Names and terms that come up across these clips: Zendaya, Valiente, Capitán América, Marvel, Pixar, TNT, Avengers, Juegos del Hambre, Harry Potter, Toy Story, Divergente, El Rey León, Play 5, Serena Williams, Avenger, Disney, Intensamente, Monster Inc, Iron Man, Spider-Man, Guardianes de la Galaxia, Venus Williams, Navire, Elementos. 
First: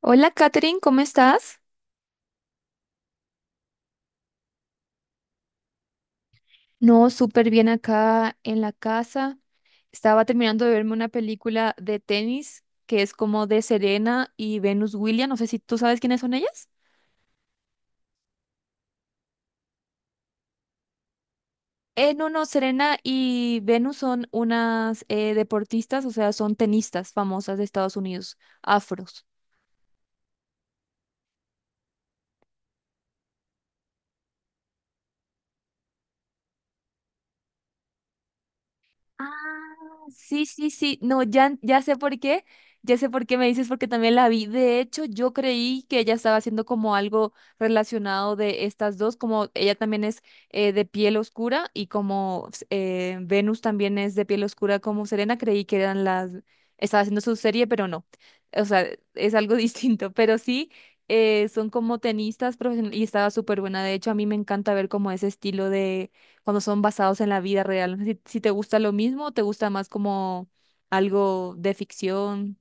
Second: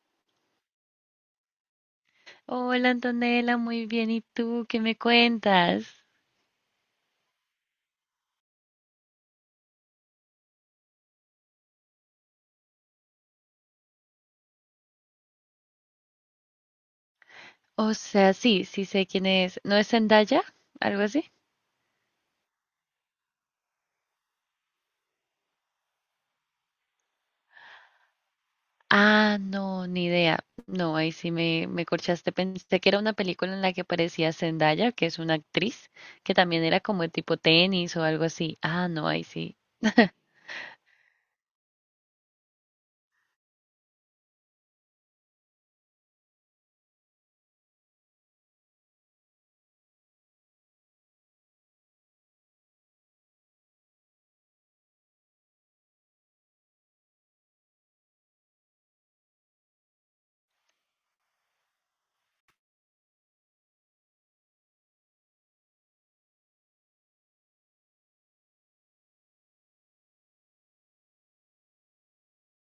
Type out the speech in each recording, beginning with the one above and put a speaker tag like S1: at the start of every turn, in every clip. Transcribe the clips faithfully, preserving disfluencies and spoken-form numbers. S1: Hola, Katherine, ¿cómo estás?
S2: Hola, Antonella, muy bien. ¿Y tú qué me cuentas?
S1: No, súper bien acá en la casa. Estaba terminando de verme una película de tenis que es como de Serena y Venus Williams. No sé si tú sabes quiénes son ellas.
S2: O sea, sí, sí sé quién es. ¿No es Zendaya? ¿Algo así?
S1: Eh, no, no, Serena y Venus son unas eh, deportistas, o sea, son tenistas famosas de Estados Unidos, afros.
S2: Ah, no, ni idea. No, ahí sí me, me corchaste. Pensé que era una película en la que aparecía Zendaya, que es una actriz, que también era como de tipo tenis o algo así. Ah, no, ahí
S1: Ah,
S2: sí.
S1: sí, sí, sí. No, ya, ya sé por qué. Ya sé por qué me dices, porque también la vi. De hecho, yo creí que ella estaba haciendo como algo relacionado de estas dos, como ella también es eh, de piel oscura y como eh, Venus también es de piel oscura como Serena, creí que eran las. Estaba haciendo su serie, pero no. O sea, es algo distinto, pero sí. eh, son como tenistas profesionales y estaba súper buena. De hecho, a mí me encanta ver como ese estilo de cuando son basados en la vida real. No sé Si, si te gusta lo mismo o te gusta más como algo de ficción,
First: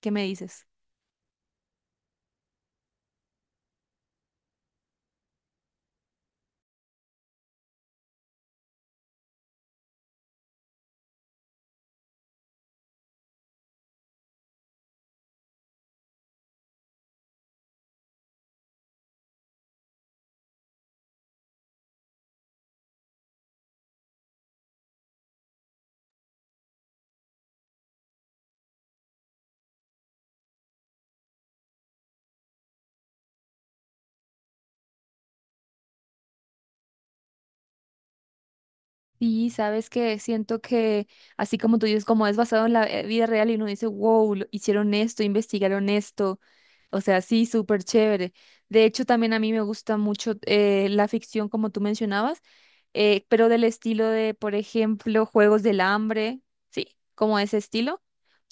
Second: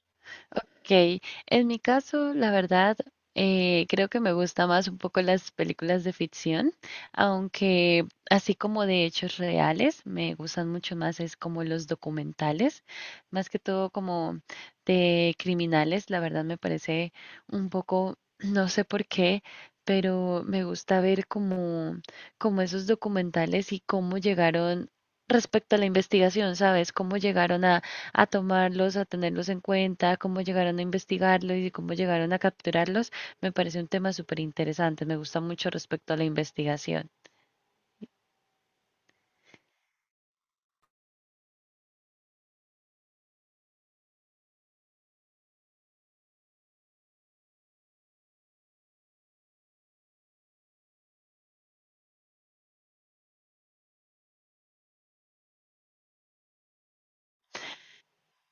S1: ¿qué me dices?
S2: Ok, en mi caso, la verdad, eh, creo que me gusta más un poco las películas de ficción, aunque así como de hechos reales, me gustan mucho más es como los documentales, más que todo como de criminales, la verdad me parece un poco, no sé por qué, pero me gusta ver como, como esos documentales y cómo llegaron respecto a la investigación, ¿sabes? Cómo llegaron a a tomarlos, a tenerlos en cuenta, cómo llegaron a investigarlos y cómo llegaron a capturarlos, me parece un tema súper interesante. Me gusta mucho respecto a la investigación.
S1: Sí, sabes que siento que así como tú dices, como es basado en la eh, vida real y uno dice, wow, lo- hicieron esto, investigaron esto. O sea, sí, súper chévere. De hecho, también a mí me gusta mucho eh, la ficción, como tú mencionabas, eh, pero del estilo de, por ejemplo, Juegos del Hambre, sí, como ese estilo.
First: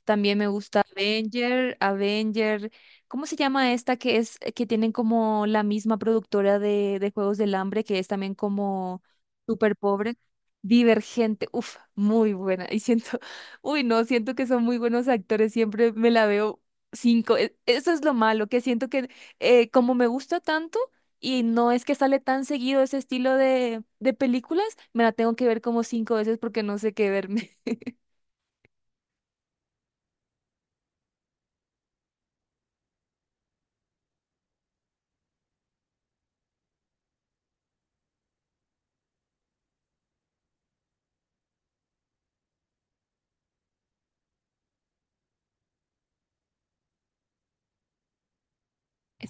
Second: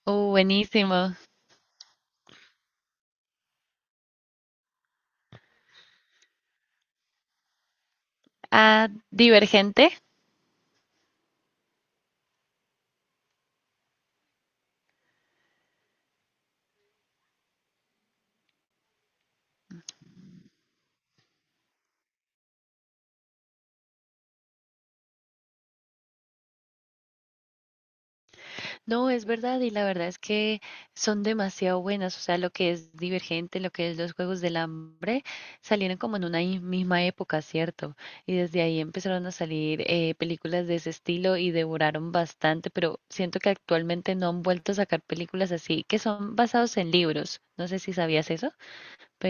S2: Oh,
S1: También me gusta
S2: buenísimo.
S1: Avenger, Avenger. ¿Cómo se llama esta que es eh, que tienen como la misma productora de, de Juegos del Hambre, que es también
S2: Ah,
S1: como súper
S2: Divergente.
S1: pobre? Divergente, uf, muy buena. Y siento, uy, no, siento que son muy buenos actores, siempre me la veo cinco. E- Eso es lo malo, que siento que eh, como me gusta tanto y no es que sale tan seguido ese estilo de, de películas, me la tengo que ver como cinco veces porque no sé qué verme.
S2: No, es verdad, y la verdad es que son demasiado buenas, o sea, lo que es Divergente, lo que es los Juegos del Hambre, salieron como en una i- misma época, ¿cierto? Y desde ahí empezaron a salir eh, películas de ese estilo y devoraron bastante, pero siento que actualmente no han vuelto a sacar películas así, que son basados en libros. No sé si sabías eso,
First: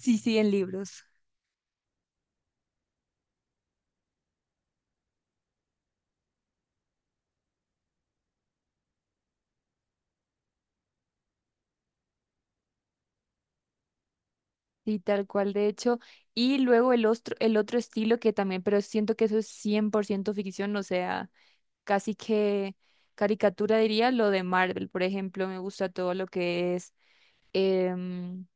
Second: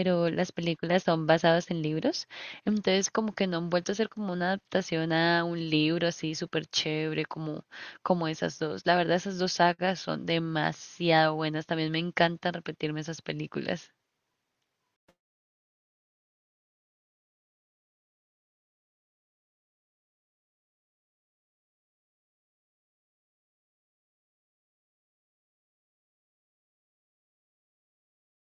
S1: Sí, sí, en
S2: las
S1: libros.
S2: películas son basadas en libros, entonces como que no han vuelto a hacer como una adaptación a un libro así súper chévere como, como, esas dos. La verdad, esas dos sagas son demasiado buenas, también me encanta repetirme esas películas.
S1: Sí, tal cual, de hecho. Y luego el otro, el otro estilo que también, pero siento que eso es cien por ciento ficción, o sea, casi que caricatura diría lo de Marvel, por ejemplo, me gusta todo lo que es, em,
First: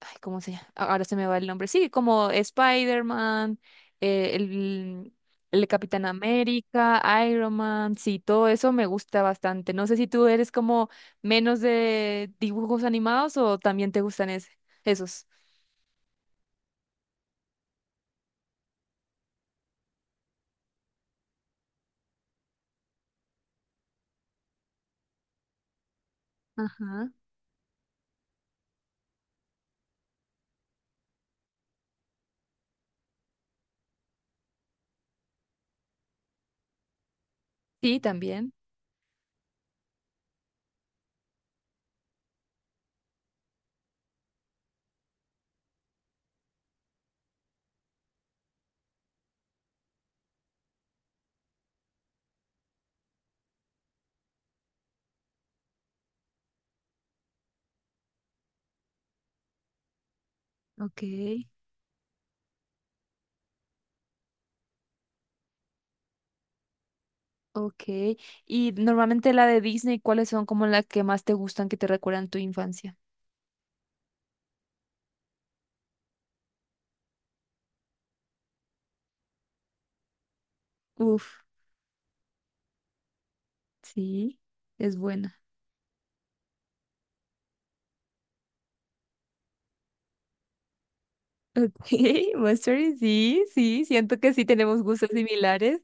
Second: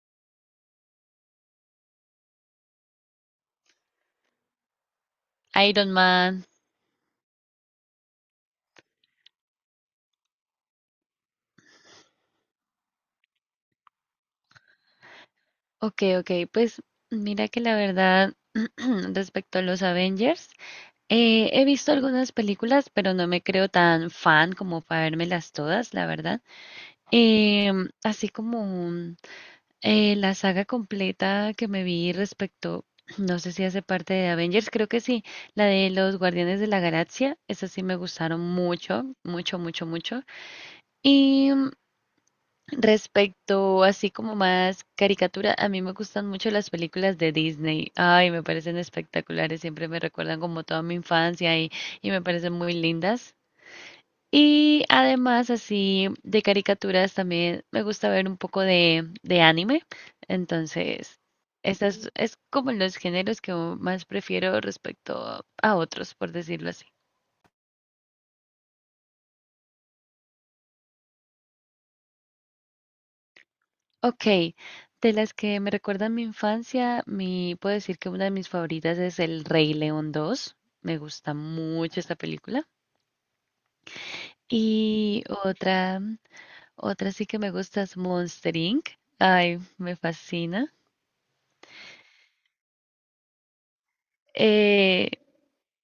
S1: ay, ¿cómo se llama? A- Ahora se me va el nombre, sí, como Spider-Man, eh, el, el
S2: Iron
S1: Capitán
S2: Man.
S1: América, Iron Man, sí, todo eso me gusta bastante. No sé si tú eres como menos de dibujos animados o también te gustan ese- esos.
S2: Ok, ok, pues mira que la verdad. Respecto a los Avengers, eh, he visto algunas películas, pero no me creo tan fan como para vérmelas todas, la verdad.
S1: Ajá.
S2: Em, así como. Eh, la saga completa que me vi respecto, no sé si hace parte de Avengers, creo que sí, la de los Guardianes de la Galaxia, esas sí me
S1: Sí,
S2: gustaron
S1: también.
S2: mucho, mucho, mucho, mucho. Y mm, respecto así como más caricatura, a mí me gustan mucho las películas de Disney. Ay, me parecen espectaculares, siempre me recuerdan como toda mi infancia y, y me parecen muy lindas. Y además así de caricaturas también me gusta ver un poco de, de anime.
S1: Ok,
S2: Entonces, esas es como los géneros que más prefiero respecto a otros, por decirlo así.
S1: ok. Y normalmente la de Disney, ¿cuáles son como las que más te gustan que te recuerdan tu infancia?
S2: Ok, de las que me recuerdan mi infancia, mi, puedo decir que una de mis favoritas es El Rey León dos. Me
S1: Uf,
S2: gusta mucho esta película.
S1: sí, es
S2: Y
S1: buena.
S2: otra, otra sí que me gusta es Monster Inc. Ay, me fascina.
S1: Ok, Monster, sí, sí, siento que sí tenemos gustos
S2: Eh,
S1: similares.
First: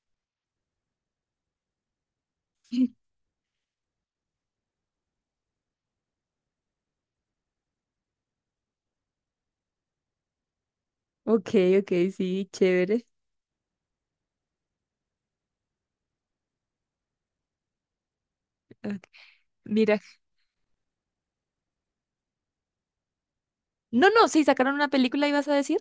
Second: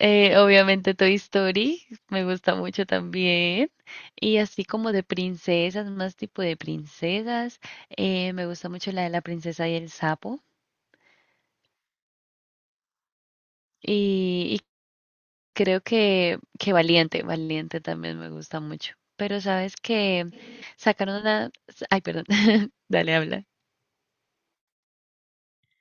S2: Eh, obviamente Toy Story, me gusta mucho también. Y así como de princesas, más tipo de princesas. Eh, me gusta mucho la de la princesa y el sapo.
S1: Ok, ok, sí, chévere.
S2: Y, y creo que, que Valiente, Valiente también me gusta mucho.
S1: Ok,
S2: Pero sabes
S1: mira,
S2: que sacaron una. Ay, perdón, dale, habla.
S1: no, no, sí, sacaron una película, ¿ibas a decir?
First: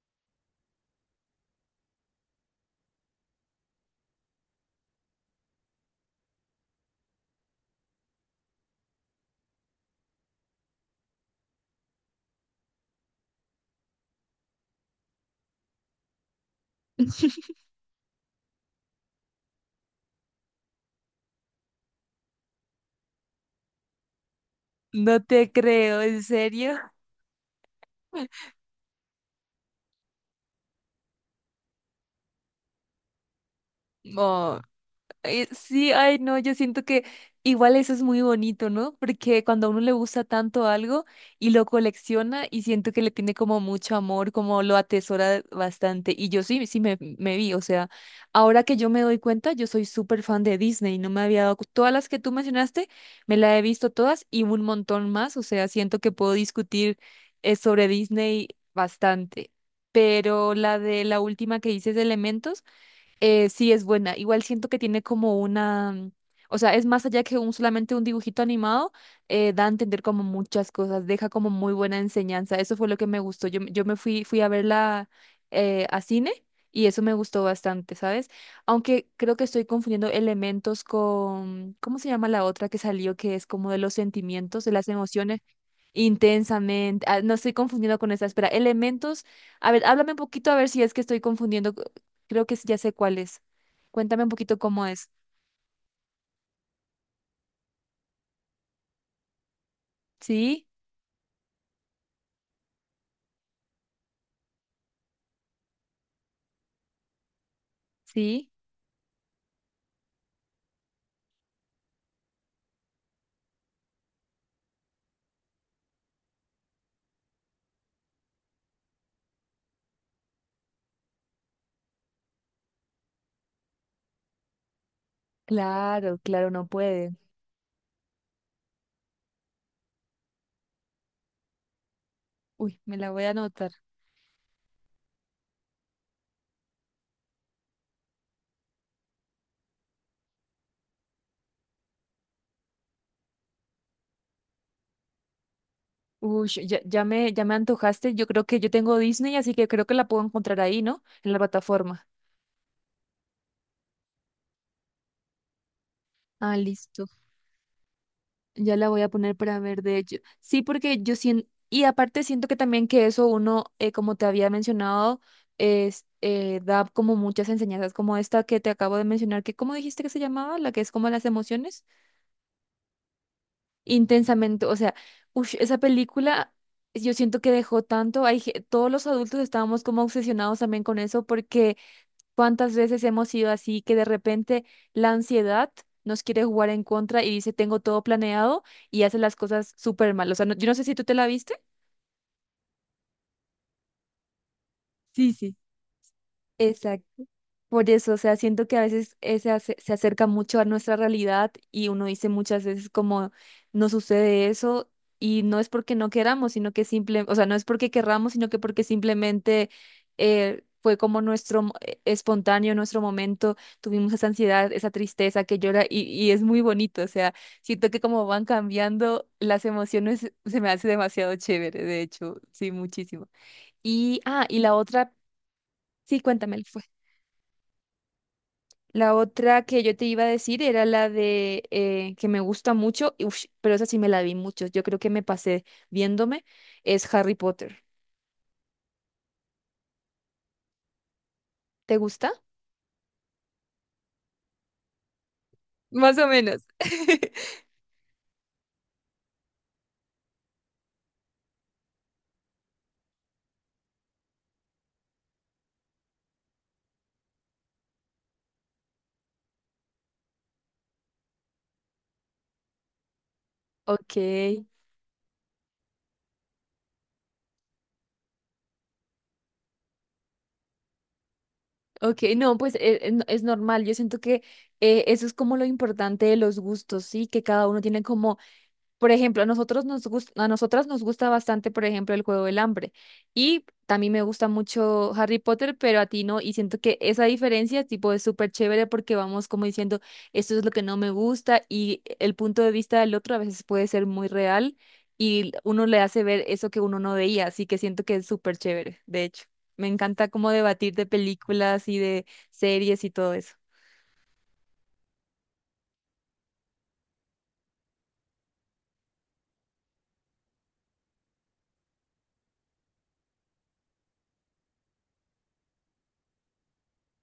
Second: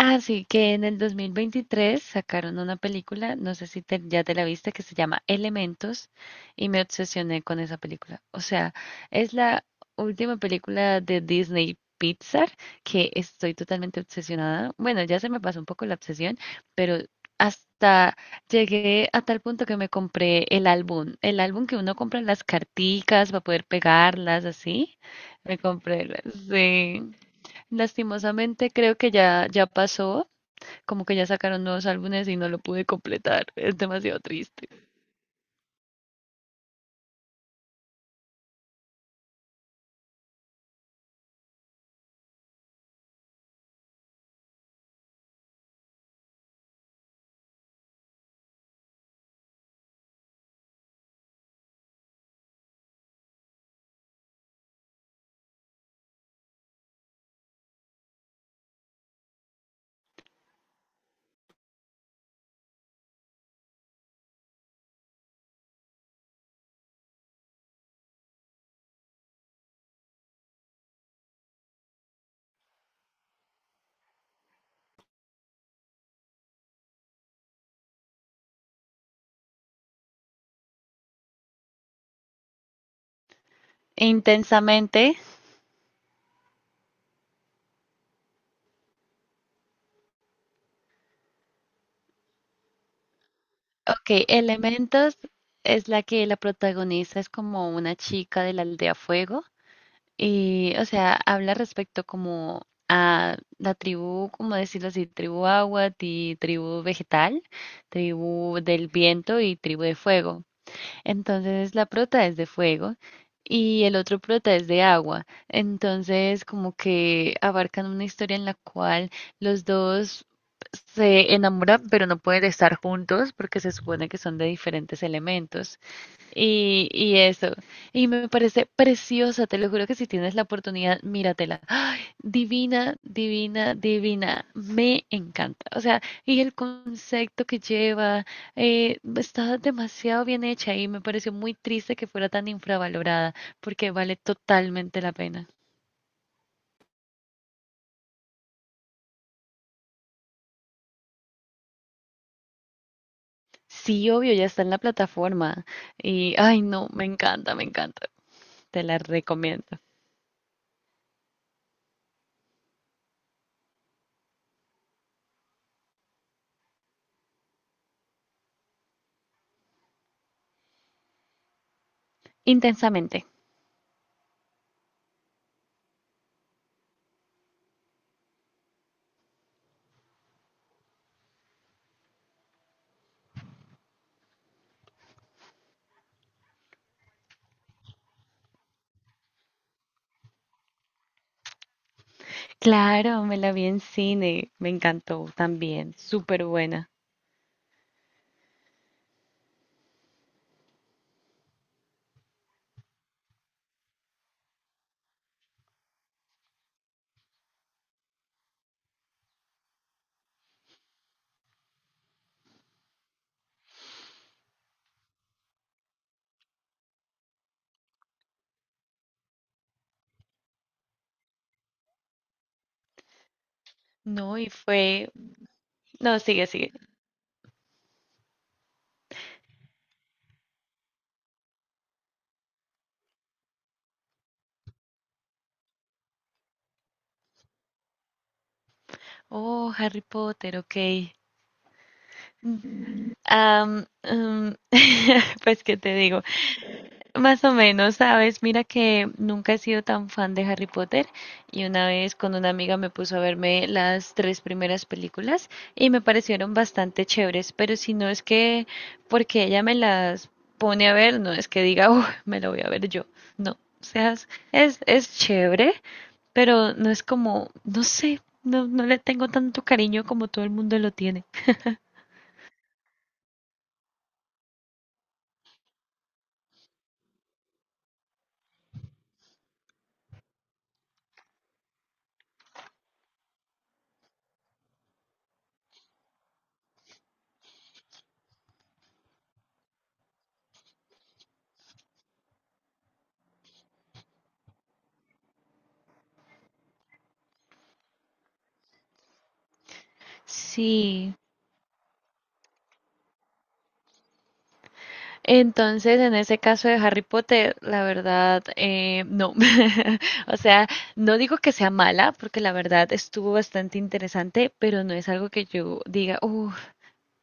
S2: Ah, sí, que en el dos mil veintitrés sacaron una película, no sé si te- ya te la viste, que se llama Elementos y me obsesioné con esa película. O sea, es la última película de Disney Pixar que estoy totalmente obsesionada. Bueno, ya se me pasó un poco la obsesión, pero hasta llegué a tal punto que me compré el álbum, el álbum que uno compra en las carticas para poder pegarlas así.
S1: No te
S2: Me
S1: creo, ¿en
S2: compré,
S1: serio?
S2: sí. Lastimosamente creo que ya, ya pasó, como que ya sacaron nuevos álbumes y no lo pude completar, es demasiado
S1: No,
S2: triste.
S1: Eh, sí, ay, no, yo siento que igual eso es muy bonito, ¿no? Porque cuando a uno le gusta tanto algo y lo colecciona y siento que le tiene como mucho amor, como lo atesora bastante. Y yo sí, sí me, me vi, o sea, ahora que yo me doy cuenta, yo soy súper fan de Disney, no me había dado, cu- todas las que tú mencionaste, me las he visto todas y un montón más, o sea, siento que puedo discutir eh, sobre Disney bastante. Pero la de la última que dices de Elementos. Eh, sí, es buena. Igual siento que tiene como una, mm, o sea, es más allá que un, solamente un dibujito animado, eh, da a entender como muchas cosas, deja como muy buena enseñanza. Eso fue lo que me gustó. Yo, yo me fui, fui a verla eh, a cine y eso me gustó bastante, ¿sabes? Aunque creo que estoy confundiendo elementos con, ¿cómo se llama la otra que salió que es como de los sentimientos, de las
S2: Intensamente.
S1: emociones? Intensamente, ah, no estoy confundiendo con esa, espera, elementos, a ver, háblame un poquito a ver si es que estoy confundiendo. Creo que ya sé cuál es. Cuéntame
S2: Ok,
S1: un poquito cómo es.
S2: Elementos es la que la protagonista es como una chica de la aldea Fuego
S1: ¿Sí?
S2: y, o sea, habla respecto como a la tribu, como decirlo así, tribu agua y tribu vegetal,
S1: ¿Sí?
S2: tribu del viento y tribu de fuego. Entonces la prota es de fuego y el otro prota es de agua. Entonces como que abarcan una historia en la cual los dos se enamoran pero no pueden estar juntos porque se supone que son de diferentes elementos.
S1: Claro, claro, no
S2: Y,
S1: puede.
S2: y eso. Y me parece preciosa, te lo juro que si tienes la oportunidad, míratela. ¡Ay,
S1: Uy, me
S2: divina,
S1: la voy a anotar.
S2: divina, divina! Me encanta. O sea, y el concepto que lleva, eh, está demasiado bien hecha y me pareció muy triste que fuera tan infravalorada porque vale totalmente la pena.
S1: Uy, ya, ya me, ya me antojaste. Yo creo que yo tengo Disney, así que creo que la puedo encontrar ahí, ¿no? En la plataforma.
S2: Sí, obvio, ya está en la plataforma. Y,
S1: Ah,
S2: ay, no,
S1: listo.
S2: me encanta, me encanta.
S1: Ya
S2: Te
S1: la
S2: la
S1: voy a poner para
S2: recomiendo.
S1: ver, de hecho. Sí, porque yo siento, y aparte siento que también que eso uno, eh, como te había mencionado, es, eh, da como muchas enseñanzas como esta que te acabo de mencionar, que ¿cómo dijiste que se llamaba? La que es como las emociones.
S2: Intensamente.
S1: Intensamente. O sea, ush, esa película yo siento que dejó tanto. Hay, ge- todos los adultos estábamos como obsesionados también con eso porque cuántas veces hemos sido así que de repente la ansiedad nos quiere jugar en contra y dice tengo todo planeado y hace las cosas súper mal. O sea, no- yo no sé si tú te la viste.
S2: Claro, me la vi en cine, me encantó
S1: Sí, sí.
S2: también, súper buena.
S1: Exacto. Por eso, o sea, siento que a veces ese ace- se acerca mucho a nuestra realidad y uno dice muchas veces como no sucede eso y no es porque no queramos, sino que simple, o sea, no es porque querramos, sino que porque simplemente eh, fue como nuestro mo- eh, espontáneo, nuestro momento, tuvimos esa ansiedad, esa tristeza que llora y, y es muy bonito, o sea, siento que como van cambiando las emociones, se me hace demasiado chévere, de hecho, sí, muchísimo. Y,
S2: No,
S1: ah,
S2: y
S1: y la
S2: fue.
S1: otra,
S2: No,
S1: sí,
S2: sigue,
S1: cuéntame.
S2: sigue.
S1: La otra que yo te iba a decir era la de eh, que me gusta mucho, y ush, pero esa sí me la vi mucho. Yo creo que me pasé viéndome, es Harry Potter.
S2: Oh, Harry Potter, ok.
S1: ¿Te gusta?
S2: Mm, am, mm, pues, ¿qué te
S1: Más
S2: digo?
S1: o menos.
S2: Más o menos, ¿sabes? Mira que nunca he sido tan fan de Harry Potter y una vez con una amiga me puso a verme las tres primeras películas y me parecieron bastante chéveres, pero si no es que porque ella me las pone a ver, no es que diga, "Uh, me lo voy a ver yo". No, o sea,
S1: Ok,
S2: es, es es chévere, pero no es como, no sé, no, no le tengo tanto cariño como todo el mundo lo tiene.
S1: ok, no, pues eh, eh, no- es normal. Yo siento que eh, eso es como lo importante de los gustos, ¿sí? Que cada uno tiene como. Por ejemplo, a nosotros nos gus- a nosotras nos gusta bastante, por ejemplo, el Juego del Hambre. Y también me gusta mucho Harry Potter, pero a ti no. Y siento que esa diferencia, tipo, es súper chévere porque vamos como diciendo, esto es lo que no me gusta y el punto de vista del otro a veces puede ser muy real y uno le hace ver eso que uno no veía. Así que siento que es súper chévere, de hecho. Me encanta como debatir de
S2: Sí.
S1: películas y de series y todo eso.
S2: Entonces, en ese caso de Harry Potter, la verdad, eh, no. O sea, no digo que sea mala, porque la verdad estuvo bastante interesante, pero no es algo que yo diga, uff,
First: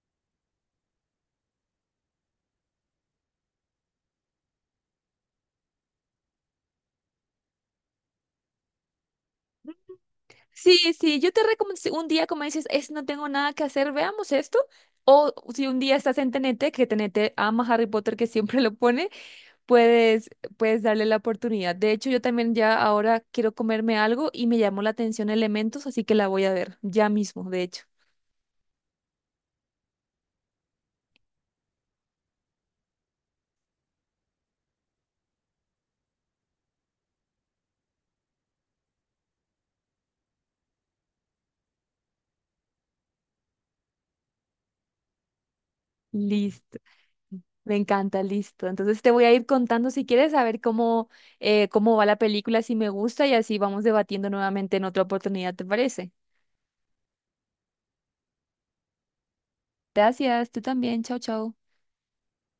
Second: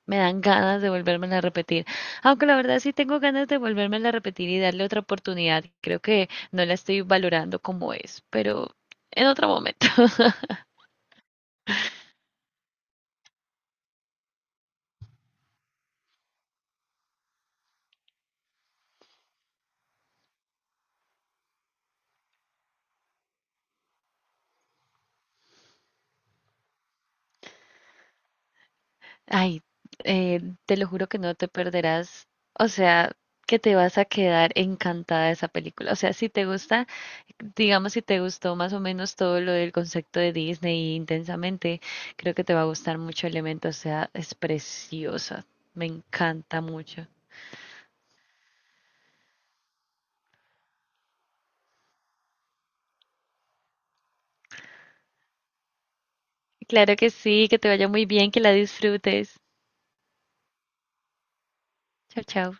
S2: me dan ganas de volvérmela a repetir. Aunque la verdad sí tengo ganas de volvérmela a repetir y darle otra oportunidad. Creo que no la estoy valorando como es, pero en otro momento.
S1: Sí, sí, yo te recomiendo, si un día como dices, es, no tengo nada que hacer, veamos esto. O si un día estás en T N T que T N T ama Harry Potter, que siempre lo pone, puedes, puedes darle la oportunidad. De hecho, yo también ya ahora quiero comerme algo y me llamó la atención Elementos, así que la voy a ver ya mismo, de hecho.
S2: Ay, eh, te lo juro que no te perderás, o sea, que te vas a quedar encantada de esa película. O sea, si te gusta, digamos, si te gustó más o menos todo lo del concepto de Disney intensamente, creo que te va a gustar mucho Elemento, o sea, es preciosa, me encanta
S1: Listo,
S2: mucho.
S1: me encanta, listo. Entonces te voy a ir contando si quieres saber cómo, eh, cómo va la película, si me gusta y así vamos debatiendo nuevamente en otra oportunidad, ¿te parece?
S2: Claro que sí, que te vaya muy bien, que la disfrutes.
S1: Gracias, tú también, chao, chao.
S2: Chao, chao.